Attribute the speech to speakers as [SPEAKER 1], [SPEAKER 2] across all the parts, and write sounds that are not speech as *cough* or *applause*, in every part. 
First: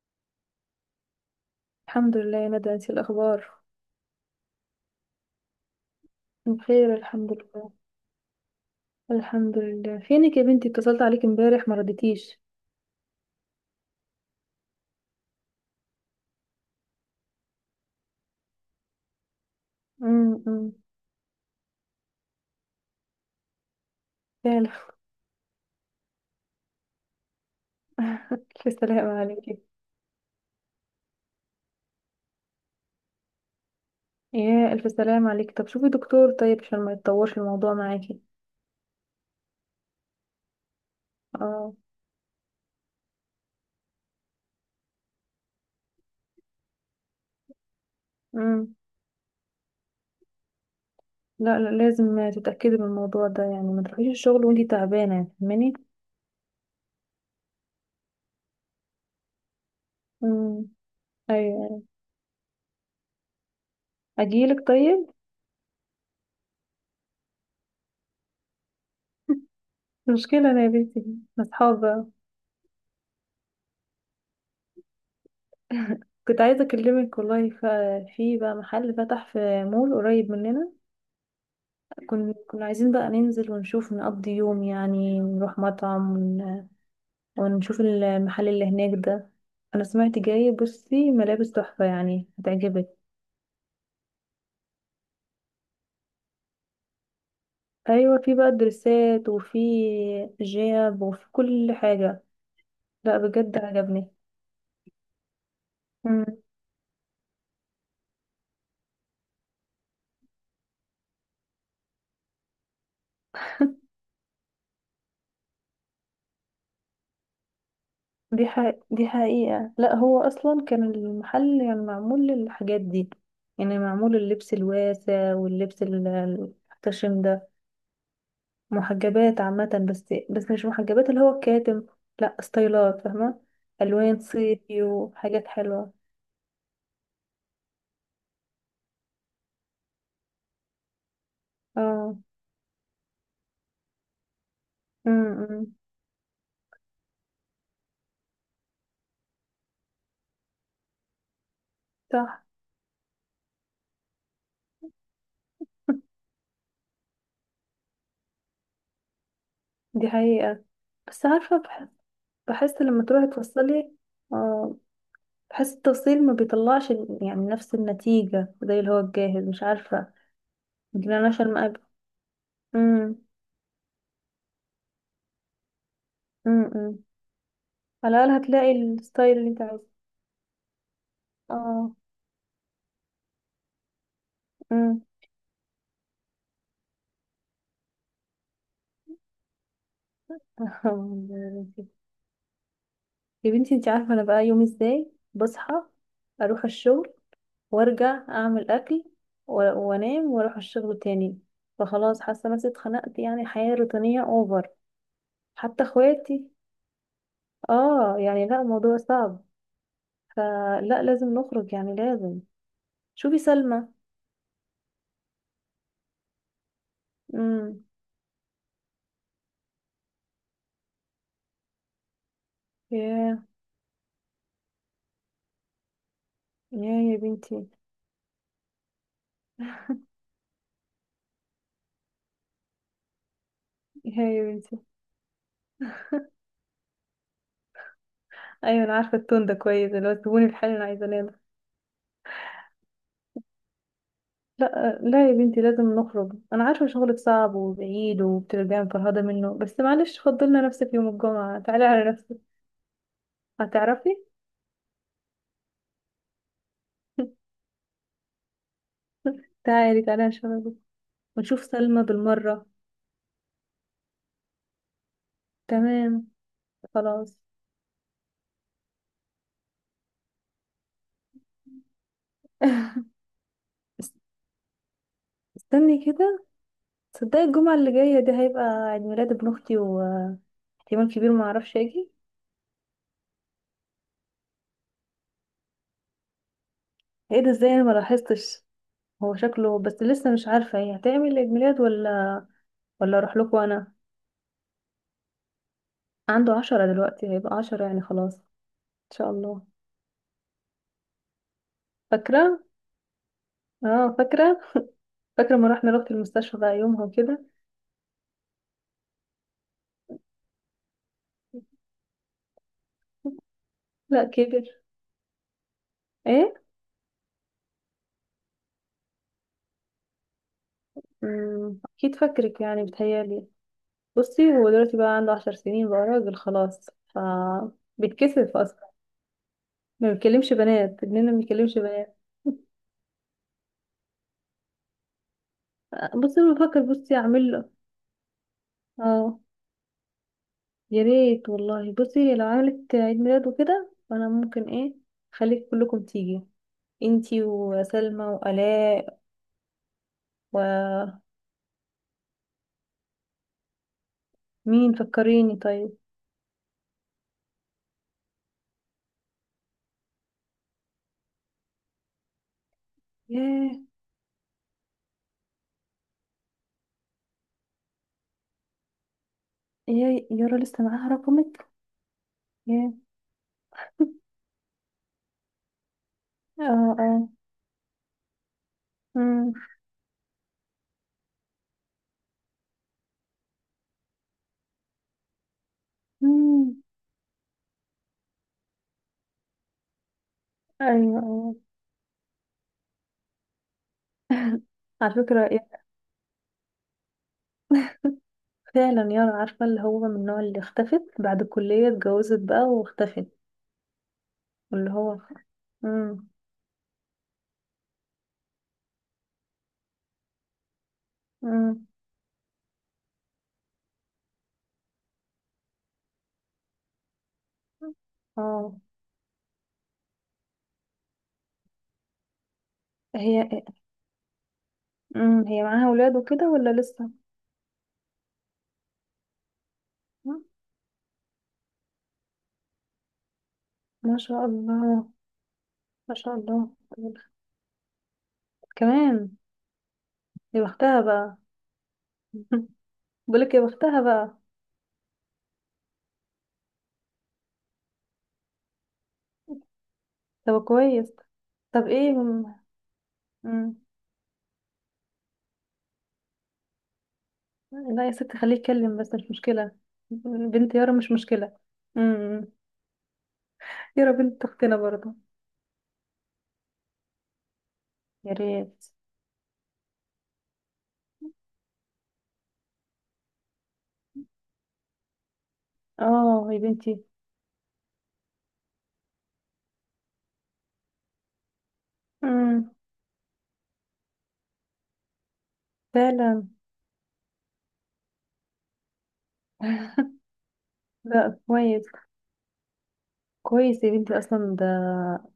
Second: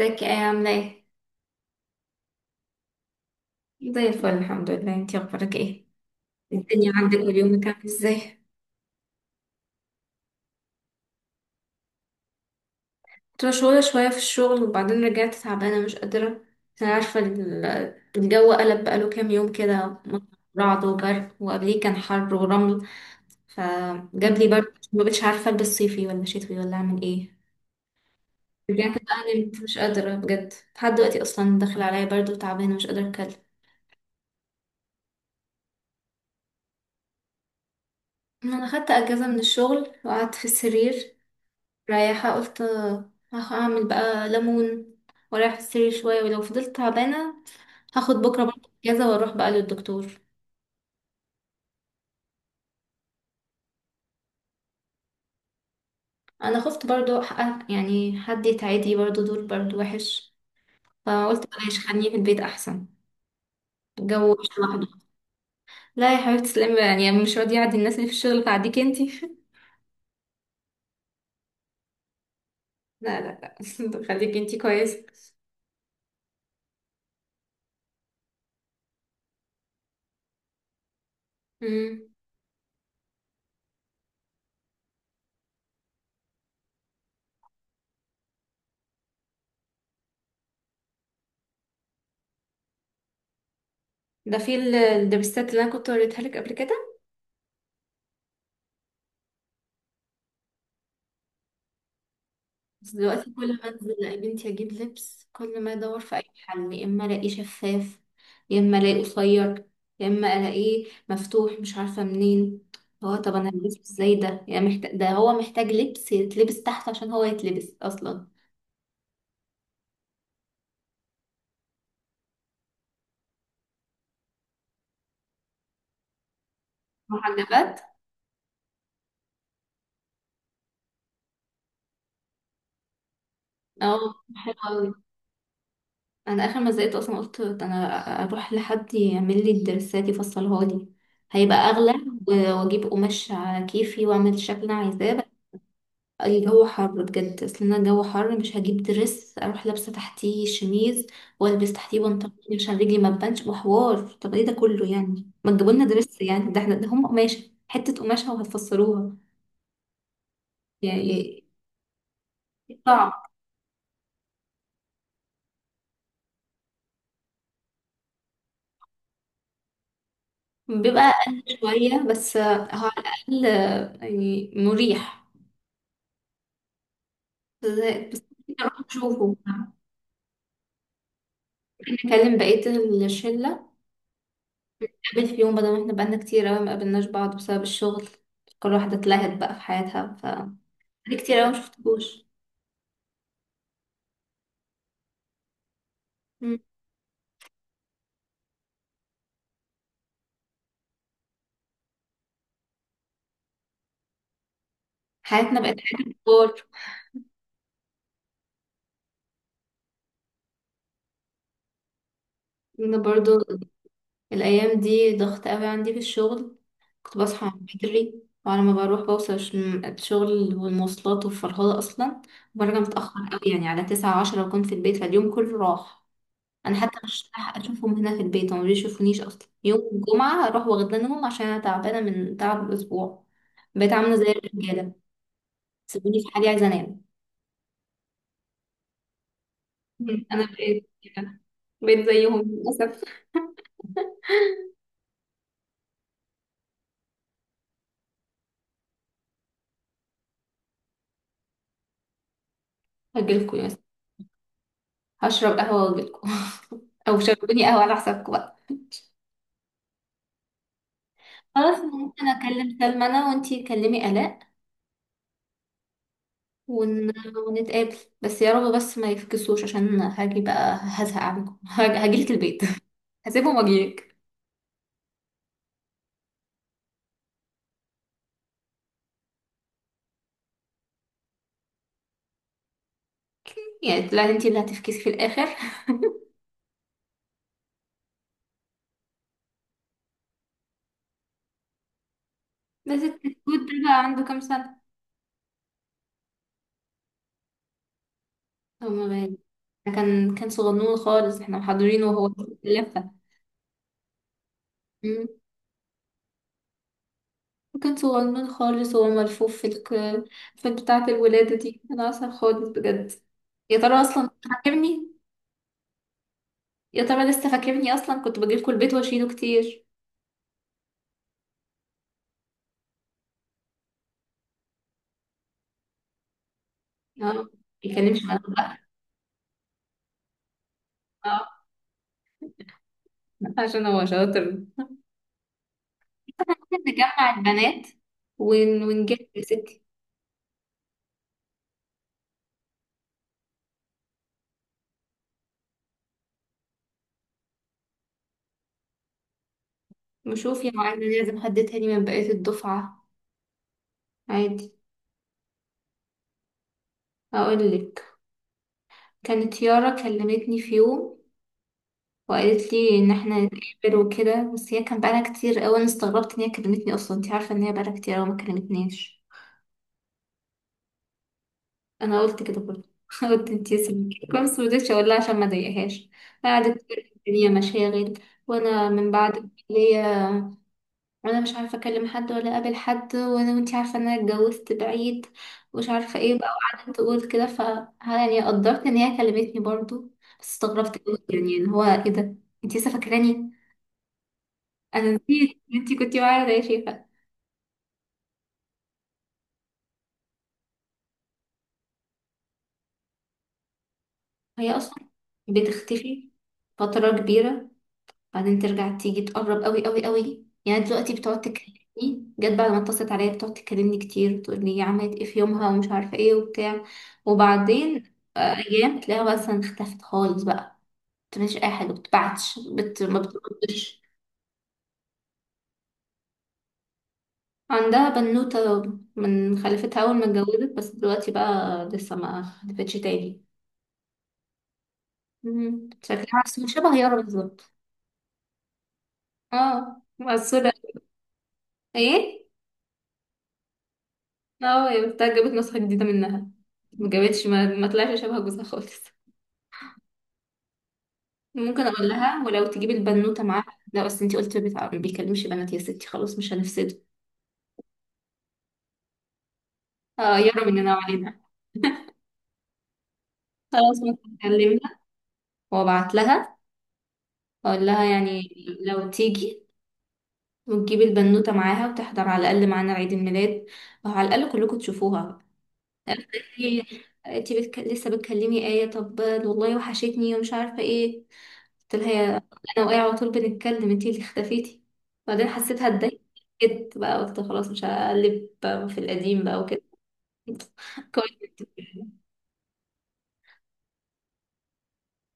[SPEAKER 1] ازيك؟ ايه عاملة ايه؟
[SPEAKER 2] الحمد لله يا ندى، انتي الاخبار؟
[SPEAKER 1] زي الفل الحمد لله. انتي اخبارك ايه؟ الدنيا
[SPEAKER 2] بخير
[SPEAKER 1] عندك
[SPEAKER 2] الحمد
[SPEAKER 1] واليومك
[SPEAKER 2] لله.
[SPEAKER 1] عامل ازاي؟
[SPEAKER 2] الحمد لله، فينك يا بنتي؟ اتصلت عليك امبارح ما رديتيش.
[SPEAKER 1] كنت مشغولة شوية في الشغل وبعدين رجعت تعبانة مش قادرة. انا عارفة الجو قلب بقاله كام يوم كده،
[SPEAKER 2] أمم.
[SPEAKER 1] رعد وبرد وقبليه كان حر ورمل، فجاب لي
[SPEAKER 2] فعلا.
[SPEAKER 1] برد ما بقتش عارفة البس صيفي ولا شتوي ولا اعمل ايه.
[SPEAKER 2] *laughs* الف
[SPEAKER 1] رجعت
[SPEAKER 2] سلام
[SPEAKER 1] بقى
[SPEAKER 2] عليكي.
[SPEAKER 1] نمت مش قادرة بجد لحد دلوقتي، اصلا داخل عليا برد وتعبانة مش قادرة اتكلم.
[SPEAKER 2] يا الف سلام عليكي، طب شوفي دكتور طيب عشان ما يتطورش الموضوع معاكي.
[SPEAKER 1] انا خدت اجازة من الشغل وقعدت في السرير.
[SPEAKER 2] اه.
[SPEAKER 1] رايحة قلت هعمل بقى ليمون ورايح السرير شوية، ولو فضلت تعبانة هاخد بكرة برضه
[SPEAKER 2] امم.
[SPEAKER 1] اجازة واروح بقى للدكتور.
[SPEAKER 2] لا لا لازم تتاكدي من الموضوع ده، يعني ما تروحيش الشغل وانتي تعبانه، فاهماني؟
[SPEAKER 1] انا خفت برضه يعني حد يتعدي برضه، دول برضه وحش،
[SPEAKER 2] امم.
[SPEAKER 1] فقلت بلاش
[SPEAKER 2] ايوه.
[SPEAKER 1] خليني في البيت احسن. الجو وحش
[SPEAKER 2] اجيلك
[SPEAKER 1] لوحده.
[SPEAKER 2] طيب؟
[SPEAKER 1] لا يا حبيبتي تسلمي بقى، يعني مش راضية اعدي الناس اللي في الشغل فاعديك انتي.
[SPEAKER 2] *laughs*
[SPEAKER 1] *laughs*
[SPEAKER 2] مشكلة أنا يا بنتي. أصحاب بقى.
[SPEAKER 1] لا لا لا. *laughs* خليكي انتي كويسة.
[SPEAKER 2] كنت عايزة أكلمك والله في بقى محل فتح في مول قريب مننا.
[SPEAKER 1] مم.
[SPEAKER 2] كنا عايزين بقى ننزل ونشوف نقضي يوم، يعني نروح مطعم ونشوف المحل اللي هناك ده. انا سمعت جاي، بصي ملابس تحفة يعني هتعجبك.
[SPEAKER 1] ده في الدبستات اللي انا كنت وريتها لك قبل كده.
[SPEAKER 2] ايوه في بقى دريسات وفي جياب وفي كل حاجة.
[SPEAKER 1] بس
[SPEAKER 2] لا
[SPEAKER 1] دلوقتي كل
[SPEAKER 2] بجد
[SPEAKER 1] ما انزل
[SPEAKER 2] عجبني.
[SPEAKER 1] يا بنتي اجيب لبس، كل ما ادور في اي
[SPEAKER 2] مم.
[SPEAKER 1] حل يا اما الاقيه شفاف، يا اما الاقيه قصير، يا اما الاقيه مفتوح مش عارفه منين. هو طب انا هلبسه ازاي ده؟ يعني محتاج، ده هو محتاج لبس يتلبس تحت عشان هو يتلبس اصلا.
[SPEAKER 2] دي ح... دي حقيقة، لا هو اصلا كان المحل يعني معمول للحاجات دي. يعني معمول اللبس الواسع واللبس المحتشم ده.
[SPEAKER 1] محجبات.
[SPEAKER 2] محجبات عامة، بس مش محجبات اللي هو الكاتم. لا ستايلات، فاهمة؟
[SPEAKER 1] اه.
[SPEAKER 2] ألوان
[SPEAKER 1] حلو
[SPEAKER 2] صيفي
[SPEAKER 1] أوي.
[SPEAKER 2] وحاجات حلوة.
[SPEAKER 1] انا اخر ما زهقت اصلا قلت انا اروح لحد يعمل لي الدرسات يفصلها لي، هيبقى اغلى
[SPEAKER 2] اه.
[SPEAKER 1] واجيب قماش على كيفي واعمل الشكل اللي انا عايزاه.
[SPEAKER 2] امم.
[SPEAKER 1] الجو حر بجد، اصل انا الجو حر مش هجيب درس اروح لابسه تحتيه شميز والبس تحتيه بنطلون
[SPEAKER 2] صح.
[SPEAKER 1] عشان رجلي ما تبانش، وحوار طب ايه ده كله، يعني ما تجيبوا لنا درس، يعني ده احنا ده هم قماشه، حته قماشه وهتفسروها.
[SPEAKER 2] *laughs* دي حقيقة. بس
[SPEAKER 1] يعني
[SPEAKER 2] عارفة بحس لما
[SPEAKER 1] صعب.
[SPEAKER 2] تروحي توصلي. اه. بحس التوصيل ما بيطلعش يعني نفس النتيجة زي اللي هو الجاهز، مش عارفة.
[SPEAKER 1] بيبقى
[SPEAKER 2] يمكن انا
[SPEAKER 1] اقل
[SPEAKER 2] عشان ما أب-
[SPEAKER 1] شويه بس هو على
[SPEAKER 2] امم.
[SPEAKER 1] الاقل يعني مريح.
[SPEAKER 2] امم. على
[SPEAKER 1] بس
[SPEAKER 2] الأقل
[SPEAKER 1] نروح
[SPEAKER 2] هتلاقي
[SPEAKER 1] نشوفه
[SPEAKER 2] الستايل اللي انت
[SPEAKER 1] ممكن،
[SPEAKER 2] عايزه. اه.
[SPEAKER 1] نكلم بقيه الشله،
[SPEAKER 2] امم.
[SPEAKER 1] نقابل في يوم بدل ما احنا بقالنا كتير اوي ما قابلناش بعض بسبب الشغل، كل واحدة اتلهت بقى في حياتها. بقالي كتير أوي
[SPEAKER 2] *laughs*
[SPEAKER 1] مشفتكوش.
[SPEAKER 2] يا بنتي انت عارفة انا بقى يومي ازاي، بصحى
[SPEAKER 1] مم.
[SPEAKER 2] اروح الشغل وارجع اعمل اكل و- وانام واروح الشغل تاني. فخلاص حاسة نفسي اتخنقت، يعني حياة روتينية اوفر.
[SPEAKER 1] حياتنا بقت
[SPEAKER 2] حتى
[SPEAKER 1] حياة
[SPEAKER 2] اخواتي.
[SPEAKER 1] كبار.
[SPEAKER 2] اه يعني لا، الموضوع صعب. فلا لازم نخرج، يعني لازم.
[SPEAKER 1] أنا
[SPEAKER 2] شوفي
[SPEAKER 1] برضو
[SPEAKER 2] سلمى.
[SPEAKER 1] الأيام دي ضغط أوي عندي في الشغل، كنت بصحى
[SPEAKER 2] امم.
[SPEAKER 1] بدري وعلى ما بروح بوصل الشغل والمواصلات والفرهدة أصلا، وبرجع متأخر
[SPEAKER 2] ياه.
[SPEAKER 1] أوي، يعني على 9:30 بكون في البيت، فاليوم كله راح. أنا حتى
[SPEAKER 2] ياه يا
[SPEAKER 1] مش لاحقة
[SPEAKER 2] بنتي.
[SPEAKER 1] أشوفهم هنا في البيت، هما مبيشوفونيش أصلا، يوم
[SPEAKER 2] *laughs*
[SPEAKER 1] الجمعة أروح واخدانهم عشان أنا تعبانة من تعب الأسبوع. بقيت عاملة
[SPEAKER 2] ياه
[SPEAKER 1] زي
[SPEAKER 2] يا بنتي.
[SPEAKER 1] الرجالة، سيبوني في حالي عايزة أنام.
[SPEAKER 2] ايوه انا عارفة التون ده كويس، اللي هو
[SPEAKER 1] مم. أنا
[SPEAKER 2] سيبوني في حالي انا
[SPEAKER 1] بقيت
[SPEAKER 2] عايزة انام.
[SPEAKER 1] كده، بقيت زيهم للأسف.
[SPEAKER 2] لا لا يا بنتي، لازم نخرج. انا عارفه شغلك صعب وبعيد وبترجعي مفرهده منه، بس معلش فضلنا نفسك. يوم الجمعه تعالي على نفسك.
[SPEAKER 1] هجيلكوا،
[SPEAKER 2] هتعرفي.
[SPEAKER 1] هشرب قهوة واجيلكوا. *laughs* او
[SPEAKER 2] *laughs*
[SPEAKER 1] شربوني قهوة على حسابكم بقى.
[SPEAKER 2] تعالي تعالي نشربك ونشوف
[SPEAKER 1] خلاص
[SPEAKER 2] سلمى
[SPEAKER 1] ممكن
[SPEAKER 2] بالمره.
[SPEAKER 1] اكلم سلمى انا وانتي كلمي آلاء،
[SPEAKER 2] تمام.
[SPEAKER 1] ون...
[SPEAKER 2] خلاص.
[SPEAKER 1] ونتقابل، بس يا رب بس ما يفكسوش عشان هاجي بقى هزهق عنكم. *laughs* هاجيلك البيت.
[SPEAKER 2] *laughs*
[SPEAKER 1] *laughs* هسيبهم واجيلك.
[SPEAKER 2] است- استني كده. تصدقي الجمعه اللي جايه دي هيبقى عيد ميلاد ابن اختي، واحتمال كبير ما اعرفش اجي.
[SPEAKER 1] يعني لا انتي اللي هتفكسي في الاخر. *laughs*
[SPEAKER 2] ايه ده؟ ازاي انا ما لاحظتش؟ هو شكله، بس لسه مش عارفه هي هتعمل عيد ميلاد ولا.
[SPEAKER 1] بس
[SPEAKER 2] ولا اروح لكم
[SPEAKER 1] الكتكوت ده
[SPEAKER 2] انا.
[SPEAKER 1] بقى عنده كام سنة؟
[SPEAKER 2] عنده 10 دلوقتي، هيبقى 10 يعني خلاص. ان
[SPEAKER 1] هو ما
[SPEAKER 2] شاء
[SPEAKER 1] بين-
[SPEAKER 2] الله.
[SPEAKER 1] ده كان صغنون خالص احنا محضرينه وهو
[SPEAKER 2] فاكرة.
[SPEAKER 1] لفة،
[SPEAKER 2] اه فاكرة. فاكرة، ما رحنا رحت المستشفى بقى يومها وكده.
[SPEAKER 1] وكان صغنن خالص وهو ملفوف في في بتاعة الولادة دي. أنا أصلا خالص بجد، يا ترى
[SPEAKER 2] لا
[SPEAKER 1] أصلا
[SPEAKER 2] كبر.
[SPEAKER 1] فاكرني،
[SPEAKER 2] ايه.
[SPEAKER 1] يا ترى لسه فاكرني؟ أصلا كنت بجيلكوا البيت وأشيله كتير.
[SPEAKER 2] مم، اكيد فاكرك يعني بتهيالي. بصي هو دلوقتي بقى عنده 10 سنين، بقى راجل خلاص ف
[SPEAKER 1] اه ما بيتكلمش معانا
[SPEAKER 2] بيتكسف
[SPEAKER 1] بقى.
[SPEAKER 2] اصلا. ما بيكلمش بنات ابننا، ما
[SPEAKER 1] اه
[SPEAKER 2] بيكلمش بنات.
[SPEAKER 1] عشان هو شاطر.
[SPEAKER 2] بصي
[SPEAKER 1] احنا
[SPEAKER 2] انا بفكر،
[SPEAKER 1] ممكن
[SPEAKER 2] بصي
[SPEAKER 1] نجمع
[SPEAKER 2] اعمل له.
[SPEAKER 1] البنات ونجيب
[SPEAKER 2] اه.
[SPEAKER 1] يا ستي.
[SPEAKER 2] يا ريت والله. بصي لو عملت عيد ميلاد وكده فانا ممكن ايه، خليك كلكم تيجي، انتي وسلمى وآلاء.
[SPEAKER 1] نشوف يا معلم،
[SPEAKER 2] ومين؟
[SPEAKER 1] لازم حد تاني من بقية الدفعة. عادي.
[SPEAKER 2] فكريني طيب.
[SPEAKER 1] أقولك، كانت يارا كلمتني في يوم وقالت لي ان احنا
[SPEAKER 2] ياه.
[SPEAKER 1] نتقابل وكده، بس هي كان بقالها كتير قوي. انا استغربت ان هي كلمتني اصلا، انت عارفه ان هي بقالها كتير قوي ما كلمتنيش.
[SPEAKER 2] يا يارا لسه معاها رقمك؟
[SPEAKER 1] انا قلت كده برضه.
[SPEAKER 2] يا
[SPEAKER 1] *laughs* قلت انت سمكي بس مرضتش اقول لها عشان ما اضايقهاش.
[SPEAKER 2] اه،
[SPEAKER 1] قعدت تقول لي
[SPEAKER 2] اه.
[SPEAKER 1] الدنيا مشاغل، وانا من بعد
[SPEAKER 2] مم.
[SPEAKER 1] الكليه وانا مش عارفه اكلم حد ولا اقابل حد، وانا وانت عارفه ان انا اتجوزت بعيد ومش عارفه ايه بقى،
[SPEAKER 2] مم.
[SPEAKER 1] وقعدت تقول كده ف، يعني قدرت ان هي كلمتني برضه بس استغربت قوي،
[SPEAKER 2] ايوه، ايوه.
[SPEAKER 1] يعني ان هو ايه ده، انت لسه فاكراني؟ انا
[SPEAKER 2] على فكرة
[SPEAKER 1] نسيت إن انتي كنتي معايا يا شيخة.
[SPEAKER 2] فعلا يارا، عارفة اللي هو من النوع اللي اختفت بعد الكلية، اتجوزت بقى واختفت.
[SPEAKER 1] هي
[SPEAKER 2] اللي
[SPEAKER 1] اصلا
[SPEAKER 2] هو. مم.
[SPEAKER 1] بتختفي فترة كبيرة، بعدين ترجع تيجي تقرب قوي قوي قوي، يعني دلوقتي بتقعد
[SPEAKER 2] مم.
[SPEAKER 1] تكلمني، جت بعد ما اتصلت عليا بتقعد تكلمني كتير، تقول لي عملت ايه في يومها ومش عارفة ايه وبتاع، وبعدين
[SPEAKER 2] اه.
[SPEAKER 1] ايام تلاقيها مثلا اختفت خالص بقى، مش اي حاجة بتبعتش ما
[SPEAKER 2] هي.
[SPEAKER 1] بتردش.
[SPEAKER 2] مم. هي معاها ولاد وكده ولا لسه؟
[SPEAKER 1] عندها بنوتة من خلفتها أول ما
[SPEAKER 2] مم.
[SPEAKER 1] اتجوزت، بس دلوقتي بقى لسه ما خلفتش تاني.
[SPEAKER 2] ما شاء الله.
[SPEAKER 1] مم.
[SPEAKER 2] ما شاء
[SPEAKER 1] شكلها
[SPEAKER 2] الله.
[SPEAKER 1] شبه يارا بالظبط.
[SPEAKER 2] كمان.
[SPEAKER 1] اه
[SPEAKER 2] يا
[SPEAKER 1] مقصورة.
[SPEAKER 2] بختها بقى.
[SPEAKER 1] ايه.
[SPEAKER 2] *laughs* بقولك يا بختها بقى.
[SPEAKER 1] اه هي بتاعت جابت نسخة جديدة منها، ما جابتش ما طلعش شبه جوزها خالص.
[SPEAKER 2] طب كويس.
[SPEAKER 1] ممكن
[SPEAKER 2] طب
[SPEAKER 1] اقول
[SPEAKER 2] ايه
[SPEAKER 1] لها ولو تجيبي البنوتة معاها،
[SPEAKER 2] مم.
[SPEAKER 1] لا بس انتي قلتي ما بيكلمش بنات، يا ستي خلاص مش هنفسده.
[SPEAKER 2] لا يا ست، خليه يتكلم، بس مش مشكلة.
[SPEAKER 1] اه يرى
[SPEAKER 2] بنت يارا
[SPEAKER 1] مننا
[SPEAKER 2] مش
[SPEAKER 1] وعلينا.
[SPEAKER 2] مشكلة. امم.
[SPEAKER 1] خلاص
[SPEAKER 2] يارا
[SPEAKER 1] ممكن
[SPEAKER 2] بنت اختنا
[SPEAKER 1] اكلمها
[SPEAKER 2] برضه.
[SPEAKER 1] وابعت لها، اقول لها
[SPEAKER 2] يا
[SPEAKER 1] يعني
[SPEAKER 2] ريت.
[SPEAKER 1] لو تيجي وتجيبي البنوتة معاها وتحضر على الاقل معانا عيد الميلاد، وعلى الاقل كلكم تشوفوها.
[SPEAKER 2] اه يا
[SPEAKER 1] انتي،
[SPEAKER 2] بنتي.
[SPEAKER 1] انتي لسه بتكلمي آية؟ طب والله وحشتني ومش عارفة ايه، قلت لها يا،
[SPEAKER 2] امم.
[SPEAKER 1] انا واقعه على طول بنتكلم انتي اللي اختفيتي، بعدين حسيتها اتضايقت،
[SPEAKER 2] فعلا.
[SPEAKER 1] جيت بقى قلت خلاص مش هقلب في القديم بقى وكده.
[SPEAKER 2] *laughs*
[SPEAKER 1] *laughs*
[SPEAKER 2] لا كويس.
[SPEAKER 1] كويس.
[SPEAKER 2] كويس يا بنتي، اصلا ده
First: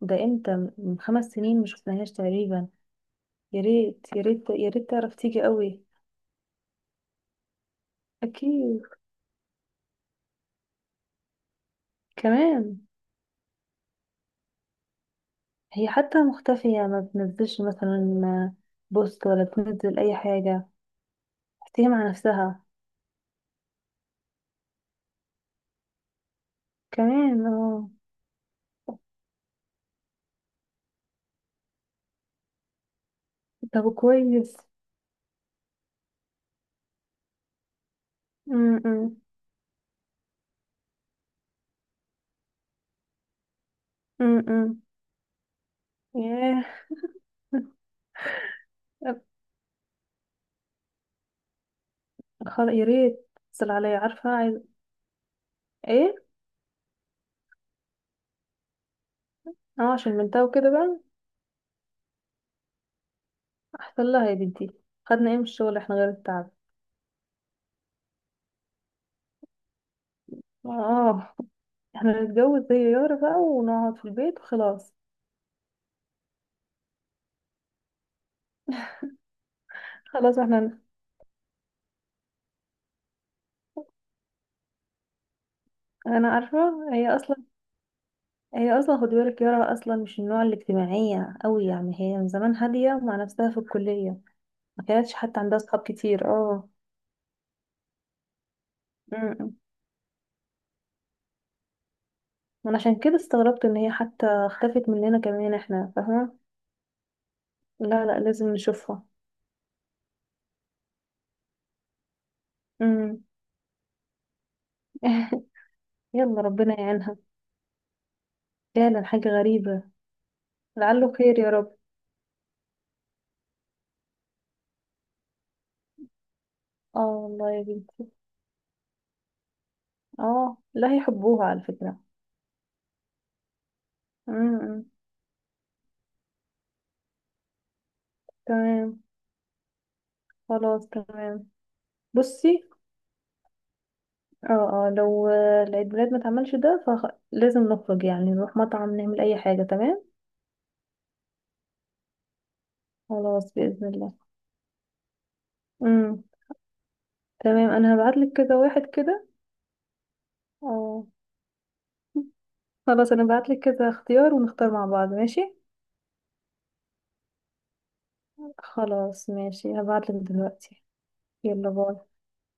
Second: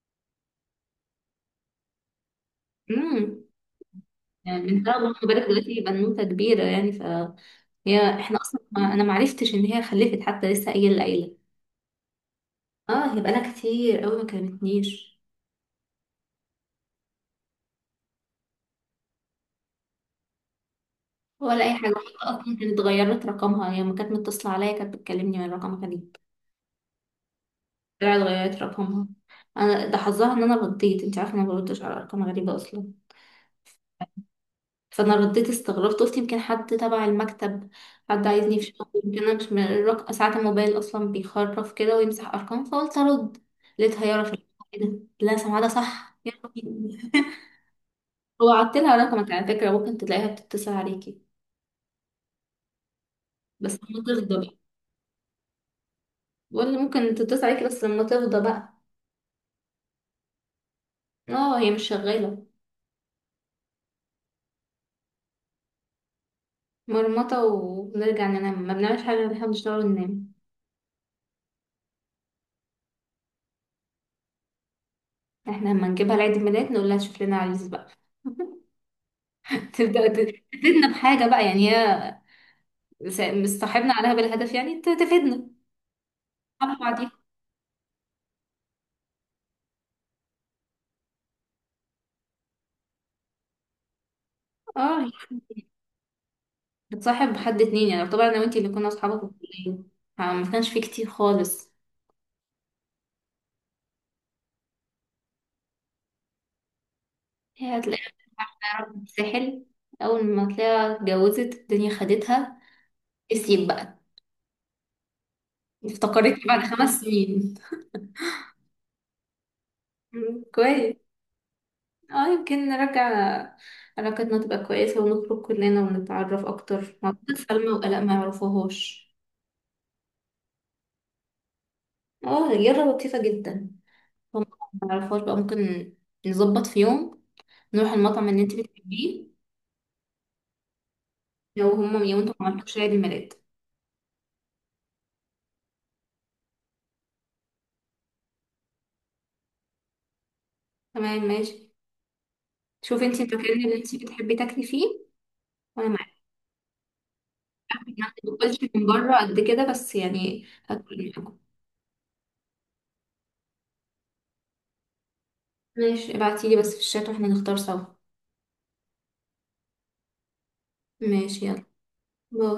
[SPEAKER 2] ده امتى، من 5 سنين مش شفناهاش تقريبا.
[SPEAKER 1] امم،
[SPEAKER 2] يا ريت يا ريت
[SPEAKER 1] يعني
[SPEAKER 2] يا
[SPEAKER 1] من
[SPEAKER 2] ريت
[SPEAKER 1] بقى، ما
[SPEAKER 2] تعرف تيجي
[SPEAKER 1] بالك دلوقتي
[SPEAKER 2] قوي.
[SPEAKER 1] بنوته كبيره يعني فهي، احنا اصلا
[SPEAKER 2] اكيد.
[SPEAKER 1] ما انا ما عرفتش ان هي خلفت حتى لسه قايله العيله.
[SPEAKER 2] كمان.
[SPEAKER 1] اه هي بقالها كتير قوي ما كلمتنيش،
[SPEAKER 2] هي حتى مختفية، ما بتنزلش مثلا بوست، ولا بتنزل اي حاجة.
[SPEAKER 1] ولا اي
[SPEAKER 2] تحكي
[SPEAKER 1] حاجه
[SPEAKER 2] مع
[SPEAKER 1] حتى، اصلا
[SPEAKER 2] نفسها.
[SPEAKER 1] كانت اتغيرت رقمها هي يعني، ما كانت متصله عليا، كانت بتكلمني من رقمها كان،
[SPEAKER 2] كمان اه.
[SPEAKER 1] طلعت غيرت رقمها. انا ده حظها ان انا رديت، انت عارفه انا ما بردش على ارقام غريبه اصلا،
[SPEAKER 2] طب كويس.
[SPEAKER 1] فانا رديت استغربت قلت يمكن حد تبع المكتب، حد عايزني في شغل،
[SPEAKER 2] امم.
[SPEAKER 1] يمكن انا مش من ساعات الموبايل اصلا بيخرف كده ويمسح ارقام فقلت ارد، لقيتها يارا في البتاع
[SPEAKER 2] امم.
[SPEAKER 1] كده، لا سمعها ده صح يلا
[SPEAKER 2] ياه.
[SPEAKER 1] بينا. وعدت لها رقمك
[SPEAKER 2] *laughs*
[SPEAKER 1] على فكره، ممكن تلاقيها بتتصل عليكي
[SPEAKER 2] خلاص يا ريت. اتصل
[SPEAKER 1] بس
[SPEAKER 2] عليا
[SPEAKER 1] لما تفضى
[SPEAKER 2] عارفة
[SPEAKER 1] بقى.
[SPEAKER 2] عايز ايه.
[SPEAKER 1] بقول لي ممكن تتصل عليكي بس لما تفضى بقى.
[SPEAKER 2] اه، عشان بنتها وكده بقى.
[SPEAKER 1] اه هي مش شغاله.
[SPEAKER 2] احسن لها يا بنتي. خدنا ايه من الشغل احنا غير التعب؟
[SPEAKER 1] مرمطه وبنرجع ننام، ما بنعملش حاجه غير إن احنا بنشتغل وننام.
[SPEAKER 2] اه. *laughs* احنا نتجوز زي يارا بقى ونقعد في البيت وخلاص.
[SPEAKER 1] احنا لما نجيبها لعيد الميلاد نقول لها شوف لنا عريس بقى. *laughs* تبدأ
[SPEAKER 2] خلاص احنا.
[SPEAKER 1] تفيدنا بحاجة بقى يعني هي، مصاحبنا عليها بالهدف يعني تفيدنا.
[SPEAKER 2] انا عارفة
[SPEAKER 1] صح بعدين.
[SPEAKER 2] هي اصلا. هي اصلا خدي بالك، يارا اصلا مش النوع الاجتماعية قوي، يعني هي من زمان هادية مع نفسها في الكلية. ما
[SPEAKER 1] اه
[SPEAKER 2] كانتش حتى عندها صحاب كتير، اه.
[SPEAKER 1] بتصاحب حد اتنين، يعني طبعا انا وانتي اللي كنا اصحابك في الكلية فما كانش في كتير خالص.
[SPEAKER 2] انا عشان كده استغربت ان هي حتى اختفت مننا كمان، احنا فاهمة.
[SPEAKER 1] هي
[SPEAKER 2] لا
[SPEAKER 1] هتلاقيها
[SPEAKER 2] لا لازم
[SPEAKER 1] راحت
[SPEAKER 2] نشوفها.
[SPEAKER 1] الساحل، اول ما تلاقيها اتجوزت الدنيا خدتها
[SPEAKER 2] امم.
[SPEAKER 1] نسيت بقى.
[SPEAKER 2] *laughs* يلا
[SPEAKER 1] افتكرتني بعد
[SPEAKER 2] ربنا
[SPEAKER 1] خمس
[SPEAKER 2] يعينها.
[SPEAKER 1] سنين
[SPEAKER 2] فعلا حاجة غريبة.
[SPEAKER 1] *laughs* مم، كويس.
[SPEAKER 2] لعله خير يا رب.
[SPEAKER 1] اه يمكن نرجع علاقتنا تبقى كويسة ونخرج كلنا ونتعرف أكتر،
[SPEAKER 2] اه
[SPEAKER 1] ما أعتقد
[SPEAKER 2] والله يا
[SPEAKER 1] سلمى وآلاء
[SPEAKER 2] بنتي.
[SPEAKER 1] ما يعرفوهاش.
[SPEAKER 2] اه لا، هيحبوها على فكرة.
[SPEAKER 1] اه رياضة لطيفة جدا. هم
[SPEAKER 2] امم.
[SPEAKER 1] ما يعرفوهاش بقى ممكن، نظبط في يوم نروح المطعم اللي انت
[SPEAKER 2] تمام.
[SPEAKER 1] بتحبيه،
[SPEAKER 2] خلاص تمام.
[SPEAKER 1] لو هم لو انتوا ما
[SPEAKER 2] بصي،
[SPEAKER 1] عملتوش عيد الميلاد.
[SPEAKER 2] اه اه لو العيد ميلاد ما اتعملش ده، فلازم نخرج يعني نروح مطعم نعمل اي حاجة، تمام.
[SPEAKER 1] تمام ماشي، شوفي انت المكان
[SPEAKER 2] خلاص
[SPEAKER 1] اللي
[SPEAKER 2] بإذن
[SPEAKER 1] انت
[SPEAKER 2] الله.
[SPEAKER 1] بتحبي تاكلي فيه وانا معاكي.
[SPEAKER 2] امم. تمام،
[SPEAKER 1] أعرف إن
[SPEAKER 2] انا
[SPEAKER 1] أنا
[SPEAKER 2] هبعتلك
[SPEAKER 1] ما
[SPEAKER 2] كده
[SPEAKER 1] باكلش من
[SPEAKER 2] واحد
[SPEAKER 1] بره
[SPEAKER 2] كده.
[SPEAKER 1] قد كده بس يعني
[SPEAKER 2] اه.
[SPEAKER 1] هاكل معاكم.
[SPEAKER 2] خلاص، انا بعتلك كذا اختيار ونختار مع بعض، ماشي.
[SPEAKER 1] ماشي ابعتيلي بس في الشات واحنا نختار سوا.
[SPEAKER 2] خلاص ماشي، هبعتلك دلوقتي.
[SPEAKER 1] ماشي يلا
[SPEAKER 2] يلا باي.
[SPEAKER 1] باي.